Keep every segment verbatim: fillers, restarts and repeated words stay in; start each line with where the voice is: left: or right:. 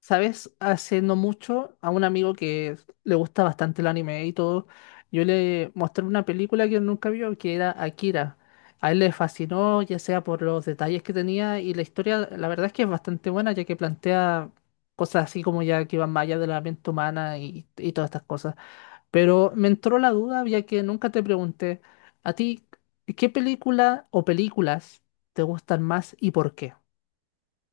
left: ¿Sabes? Hace no mucho a un amigo que le gusta bastante el anime y todo, yo le mostré una película que él nunca vio, que era Akira. A él le fascinó, ya sea por los detalles que tenía y la historia. La verdad es que es bastante buena, ya que plantea cosas así como, ya que van más allá de la mente humana y, y todas estas cosas. Pero me entró la duda, ya que nunca te pregunté a ti, ¿qué película o películas te gustan más y por qué?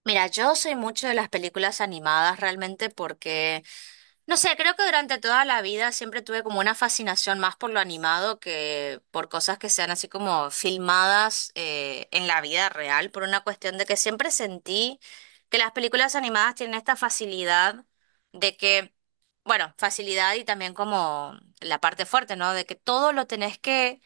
right: Mira, yo soy mucho de las películas animadas realmente porque, no sé, creo que durante toda la vida siempre tuve como una fascinación más por lo animado que por cosas que sean así como filmadas eh, en la vida real, por una cuestión de que siempre sentí que las películas animadas tienen esta facilidad de que bueno, facilidad y también como la parte fuerte, ¿no? De que todo lo tenés que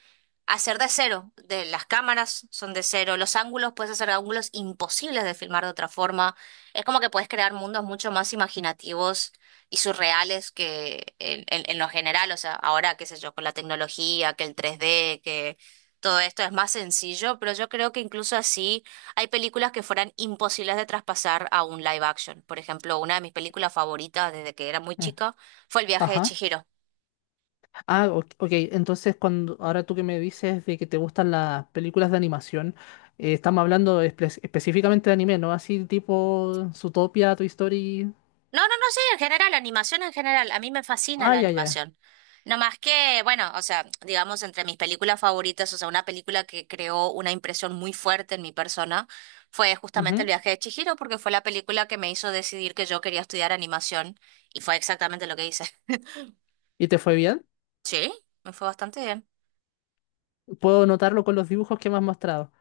right: hacer de cero. De las cámaras son de cero, los ángulos puedes hacer ángulos imposibles de filmar de otra forma. Es como que puedes crear mundos mucho más imaginativos y surreales que en, en- en lo general. O sea, ahora, qué sé yo, con la tecnología, que el tres D, que todo esto es más sencillo, pero yo creo que incluso así. Hay películas que fueran imposibles de traspasar a un live action. Por ejemplo, una de mis películas favoritas desde que era muy
left: Mm.
right: chica fue El viaje de
left: Ajá.
right: Chihiro.
left: Ah, o- ok. Entonces, cuando ahora tú que me dices de que te gustan las películas de animación, eh, estamos hablando espe- específicamente de anime, ¿no? Así tipo Zootopia, Toy Story.
right: No, no, no, sí, en general, animación en general. A mí me fascina
left: Ah,
right: la
left: ya, ya.
right: animación. No más que, bueno, o sea, digamos, entre mis películas favoritas, o sea, una película que creó una impresión muy fuerte en mi persona fue justamente El
left: Ujú.
right: viaje de Chihiro, porque fue la película que me hizo decidir que yo quería estudiar animación y fue exactamente lo que hice.
left: ¿Y te fue bien?
right: Sí, me fue bastante bien.
left: Puedo notarlo con los dibujos que me has mostrado.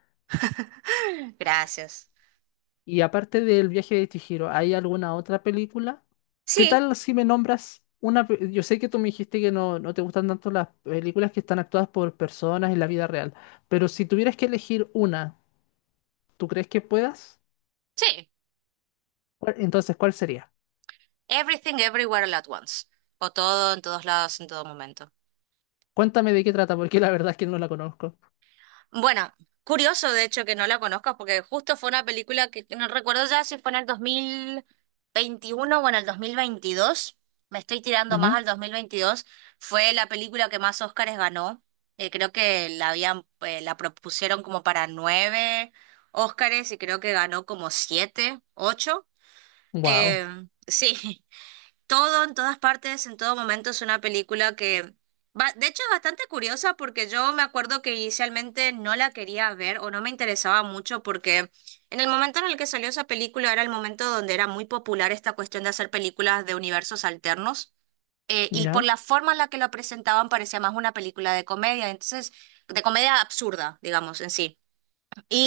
right: Gracias.
left: Y aparte del viaje de Chihiro, ¿hay alguna otra película? ¿Qué
right: Sí,
left: tal si me nombras una? pe- Yo sé que tú me dijiste que no, no te gustan tanto las películas que están actuadas por personas en la vida real, pero si tuvieras que elegir una, ¿tú crees que puedas?
right: sí.
left: ¿Cuál- Entonces, ¿cuál sería?
right: Everything Everywhere All at Once. O todo en todos lados, en todo momento.
left: Cuéntame de qué trata, porque la verdad es que no la conozco.
right: Bueno, curioso de hecho que no la conozcas porque justo fue una película que no recuerdo ya si fue en el dos mil veintiuno o en el dos mil veintidós. Me estoy tirando más al dos mil veintidós. Fue la película que más Óscares ganó. Eh, creo que la habían, eh, la propusieron como para nueve Óscares y creo que ganó como siete, ocho.
left: Wow.
right: Eh, sí. Todo, en todas partes, en todo momento es una película que, va- de hecho, es bastante curiosa porque yo me acuerdo que inicialmente no la quería ver o no me interesaba mucho porque en el momento en el que salió esa película era el momento donde era muy popular esta cuestión de hacer películas de universos alternos eh, y por
left: ¿Ya?
right: la forma en la que lo presentaban parecía más una película de comedia, entonces, de comedia absurda, digamos, en sí.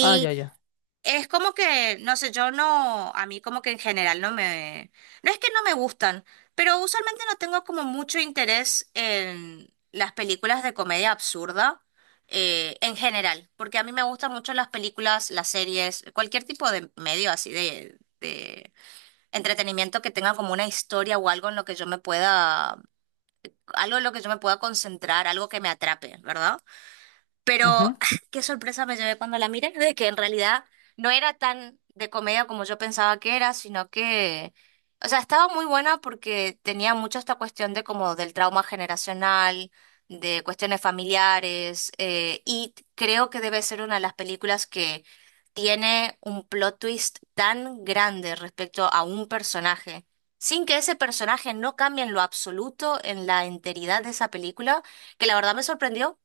left: Ah, ya, ya.
right: es como que, no sé, yo no, a mí como que en general no me, no es que no me gustan, pero usualmente no tengo como mucho interés en las películas de comedia absurda eh, en general, porque a mí me gustan mucho las películas, las series, cualquier tipo de medio así de, de entretenimiento que tenga como una historia o algo en lo que yo me pueda, algo en lo que yo me pueda concentrar, algo que me atrape, ¿verdad?
left: Ujú.
right: Pero qué sorpresa me llevé cuando la miré, de que en realidad no era tan de comedia como yo pensaba que era, sino que, o sea, estaba muy buena porque tenía mucho esta cuestión de como del trauma generacional, de cuestiones familiares, eh, y creo que debe ser una de las películas que tiene un plot twist tan grande respecto a un personaje, sin que ese personaje no cambie en lo absoluto en la enteridad de esa película, que la verdad me sorprendió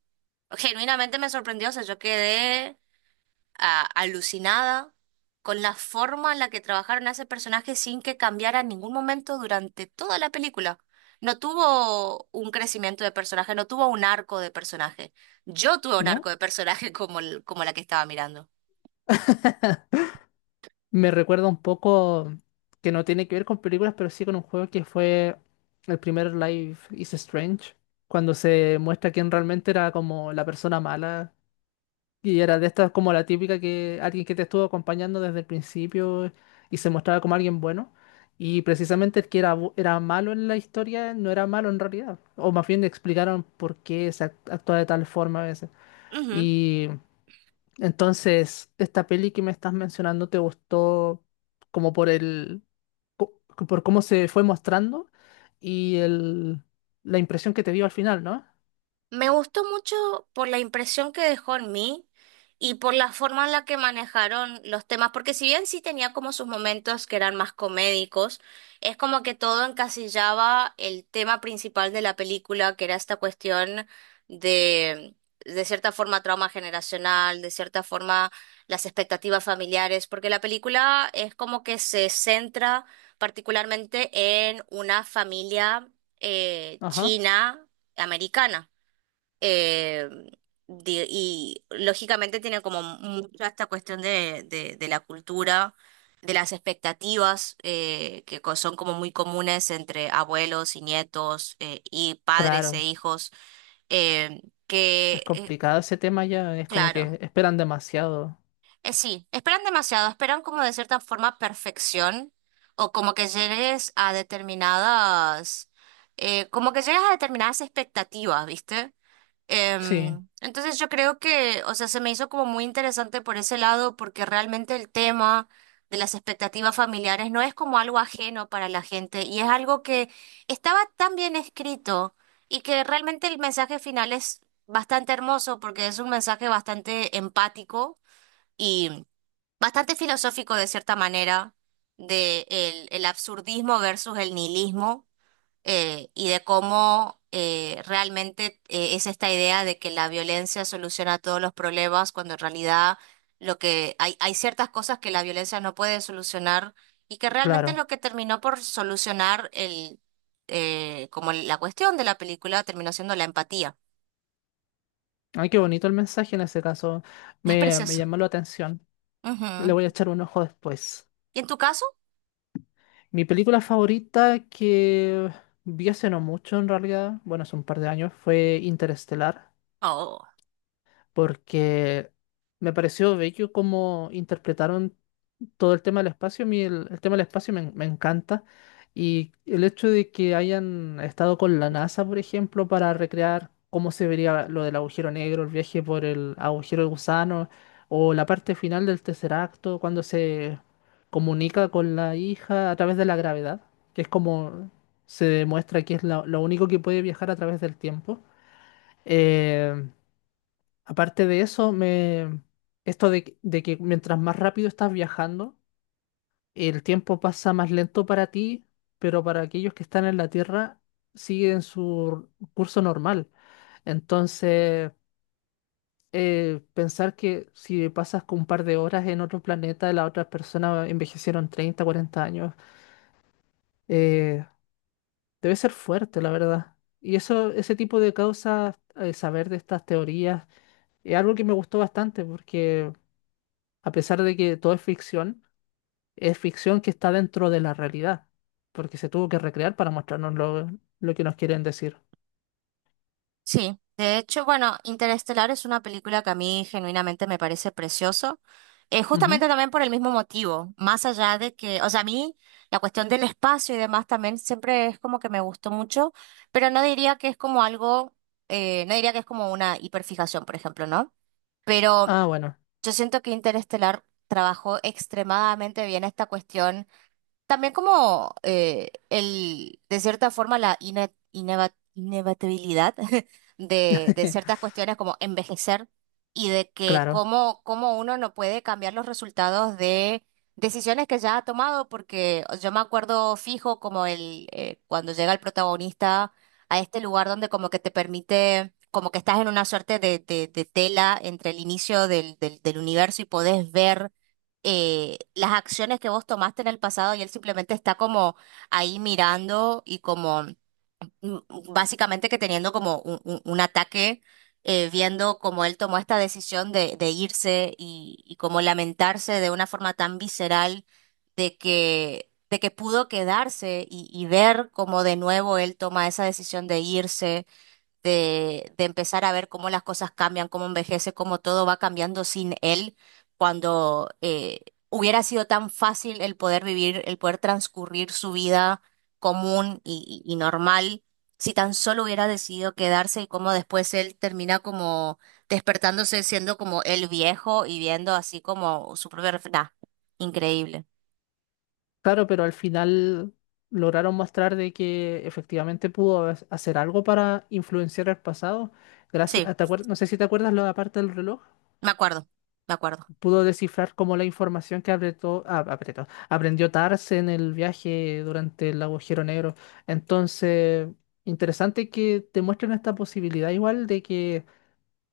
right: genuinamente me sorprendió, o sea, yo quedé ah, alucinada con la forma en la que trabajaron a ese personaje sin que cambiara en ningún momento durante toda la película. No tuvo un crecimiento de personaje, no tuvo un arco de personaje. Yo tuve un arco
left: ¿No?
right: de personaje como, el- como la que estaba mirando.
left: Me recuerda un poco, que no tiene que ver con películas, pero sí con un juego, que fue el primer Life is Strange, cuando se muestra quién realmente era como la persona mala. Y era de estas como la típica que alguien que te estuvo acompañando desde el principio y se mostraba como alguien bueno. Y precisamente el que era, bu- era malo en la historia no era malo en realidad. O más bien le explicaron por qué se act- actúa de tal forma a veces. Y entonces, esta peli que me estás mencionando te gustó como por el, co- por cómo se fue mostrando y el, la impresión que te dio al final, ¿no?
right: Me gustó mucho por la impresión que dejó en mí y por la forma en la que manejaron los temas, porque si bien sí tenía como sus momentos que eran más comédicos, es como que todo encasillaba el tema principal de la película, que era esta cuestión de, de cierta forma, trauma generacional, de cierta forma, las expectativas familiares, porque la película es como que se centra particularmente en una familia eh,
left: Ajá,
right: china americana. Eh, di- y lógicamente tiene como mucha esta cuestión de, de, de la cultura, de las expectativas eh, que co- son como muy comunes entre abuelos y nietos eh, y padres e
left: claro.
right: hijos, eh,
left: Es
right: que, eh,
left: complicado ese tema ya, es como
right: claro,
left: que esperan demasiado.
right: eh, sí, esperan demasiado, esperan como de cierta forma perfección o como que llegues a determinadas, eh, como que llegas a determinadas expectativas, ¿viste?
left: Sí,
right: Em, entonces yo creo que, o sea, se me hizo como muy interesante por ese lado, porque realmente el tema de las expectativas familiares no es como algo ajeno para la gente y es algo que estaba tan bien escrito y que realmente el mensaje final es bastante hermoso porque es un mensaje bastante empático y bastante filosófico de cierta manera, de el, el absurdismo versus el nihilismo eh, y de cómo eh, realmente eh, es esta idea de que la violencia soluciona todos los problemas, cuando en realidad lo que hay, hay ciertas cosas que la violencia no puede solucionar y que realmente
left: claro.
right: lo que terminó por solucionar el eh, como la cuestión de la película terminó siendo la empatía.
left: Ay, qué bonito el mensaje en ese caso.
right: Es
left: Me, me
right: precioso.
left: llamó la atención. Le
right: Ujú.
left: voy a echar un ojo después.
right: ¿Y en tu caso?
left: Mi película favorita, que vi hace no mucho en realidad, bueno, hace un par de años, fue Interestelar. Porque me pareció bello cómo interpretaron todo el tema del espacio. A mí el, el tema del espacio me, me encanta. Y el hecho de que hayan estado con la NASA, por ejemplo, para recrear cómo se vería lo del agujero negro, el viaje por el agujero de gusano, o la parte final del tercer acto, cuando se comunica con la hija a través de la gravedad, que es como se demuestra que es la- lo único que puede viajar a través del tiempo. Eh, Aparte de eso, me esto de, que de que mientras más rápido estás viajando, el tiempo pasa más lento para ti, pero para aquellos que están en la Tierra siguen su curso normal. Entonces, eh, pensar que si pasas con un par de horas en otro planeta, las otras personas envejecieron treinta, cuarenta años, eh, debe ser fuerte, la verdad. Y eso, ese tipo de causas, eh, saber de estas teorías, es algo que me gustó bastante, porque a pesar de que todo es ficción, es ficción que está dentro de la realidad, porque se tuvo que recrear para mostrarnos lo, lo que nos quieren decir.
right: Sí, de hecho, bueno, Interestelar es una película que a mí genuinamente me parece precioso, eh, justamente
left: Ujú.
right: también por el mismo motivo, más allá de que, o sea, a mí la cuestión del espacio y demás también siempre es como que me gustó mucho, pero no diría que es como algo, eh, no diría que es como una hiperfijación, por ejemplo, ¿no? Pero
left: Ah, bueno,
right: yo siento que Interestelar trabajó extremadamente bien esta cuestión también como eh, el, de cierta forma, la ine- ineva- inevitabilidad de, de ciertas cuestiones como envejecer y de que
left: claro,
right: cómo, cómo uno no puede cambiar los resultados de decisiones que ya ha tomado, porque yo me acuerdo fijo como el eh, cuando llega el protagonista a este lugar donde como que te permite, como que estás en una suerte de, de, de tela entre el inicio del, del, del universo y podés ver eh, las acciones que vos tomaste en el pasado y él simplemente está como ahí mirando y como mm, básicamente que teniendo como un, un- un ataque, eh, viendo cómo él tomó esta decisión de, de irse y, y como lamentarse de una forma tan visceral de que, de que pudo quedarse y, y ver cómo de nuevo él toma esa decisión de irse de, de empezar a ver cómo las cosas cambian, cómo envejece, cómo todo va cambiando sin él, cuando eh, hubiera sido tan fácil el poder vivir, el poder transcurrir su vida común y, y- y normal, si tan solo hubiera decidido quedarse y cómo después él termina como despertándose siendo como el viejo y viendo así como su propia... ref- Nah, increíble.
left: claro, pero al final lograron mostrar de que efectivamente pudo ha- hacer algo para influenciar el pasado.
right: Sí,
left: Gracias, ¿te acuer- no sé si te acuerdas la parte del reloj.
right: me acuerdo, me acuerdo.
left: Pudo descifrar como la información que apretó- ah, apretó, aprendió Tars en el viaje durante el agujero negro. Entonces, interesante que te muestren esta posibilidad igual de que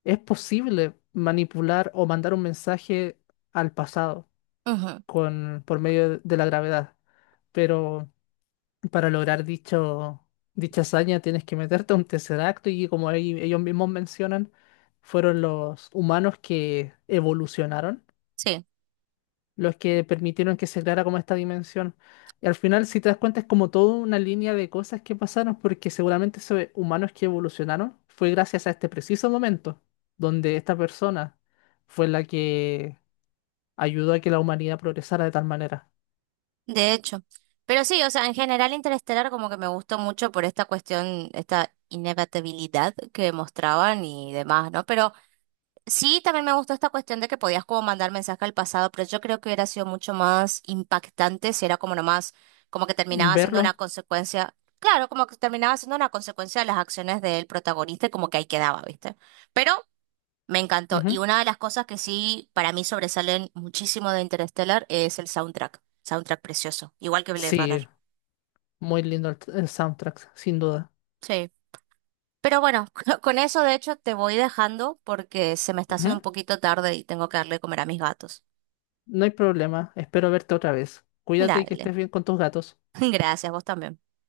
left: es posible manipular o mandar un mensaje al pasado
right: Ujú.
left: con, por medio de de la gravedad. Pero para lograr dicho, dicha hazaña tienes que meterte a un tesseracto y como ahí ellos mismos mencionan, fueron los humanos que evolucionaron
right: Sí.
left: los que permitieron que se creara como esta dimensión. Y al final, si te das cuenta, es como toda una línea de cosas que pasaron, porque seguramente esos humanos que evolucionaron fue gracias a este preciso momento, donde esta persona fue la que ayudó a que la humanidad progresara de tal manera.
right: De hecho. Pero sí, o sea, en general Interestelar como que me gustó mucho por esta cuestión, esta inevitabilidad que mostraban y demás, ¿no? Pero sí, también me gustó esta cuestión de que podías como mandar mensaje al pasado, pero yo creo que hubiera sido mucho más impactante si era como nomás, como que terminaba siendo una
left: Verlo,
right: consecuencia, claro, como que terminaba siendo una consecuencia de las acciones del protagonista y como que ahí quedaba, ¿viste? Pero me encantó. Y
left: ujú.
right: una de las cosas que sí para mí sobresalen muchísimo de Interstellar es el soundtrack. Soundtrack precioso, igual que Blade
left: Sí,
right: Runner.
left: muy lindo el, el soundtrack, sin duda.
right: Sí. Pero bueno, con con eso de hecho te voy dejando porque se me está haciendo
left: Ujú.
right: un poquito tarde y tengo que darle de comer a mis gatos.
left: No hay problema, espero verte otra vez. Cuídate y que
right: Dale.
left: estés bien con tus gatos.
right: Gracias, vos también.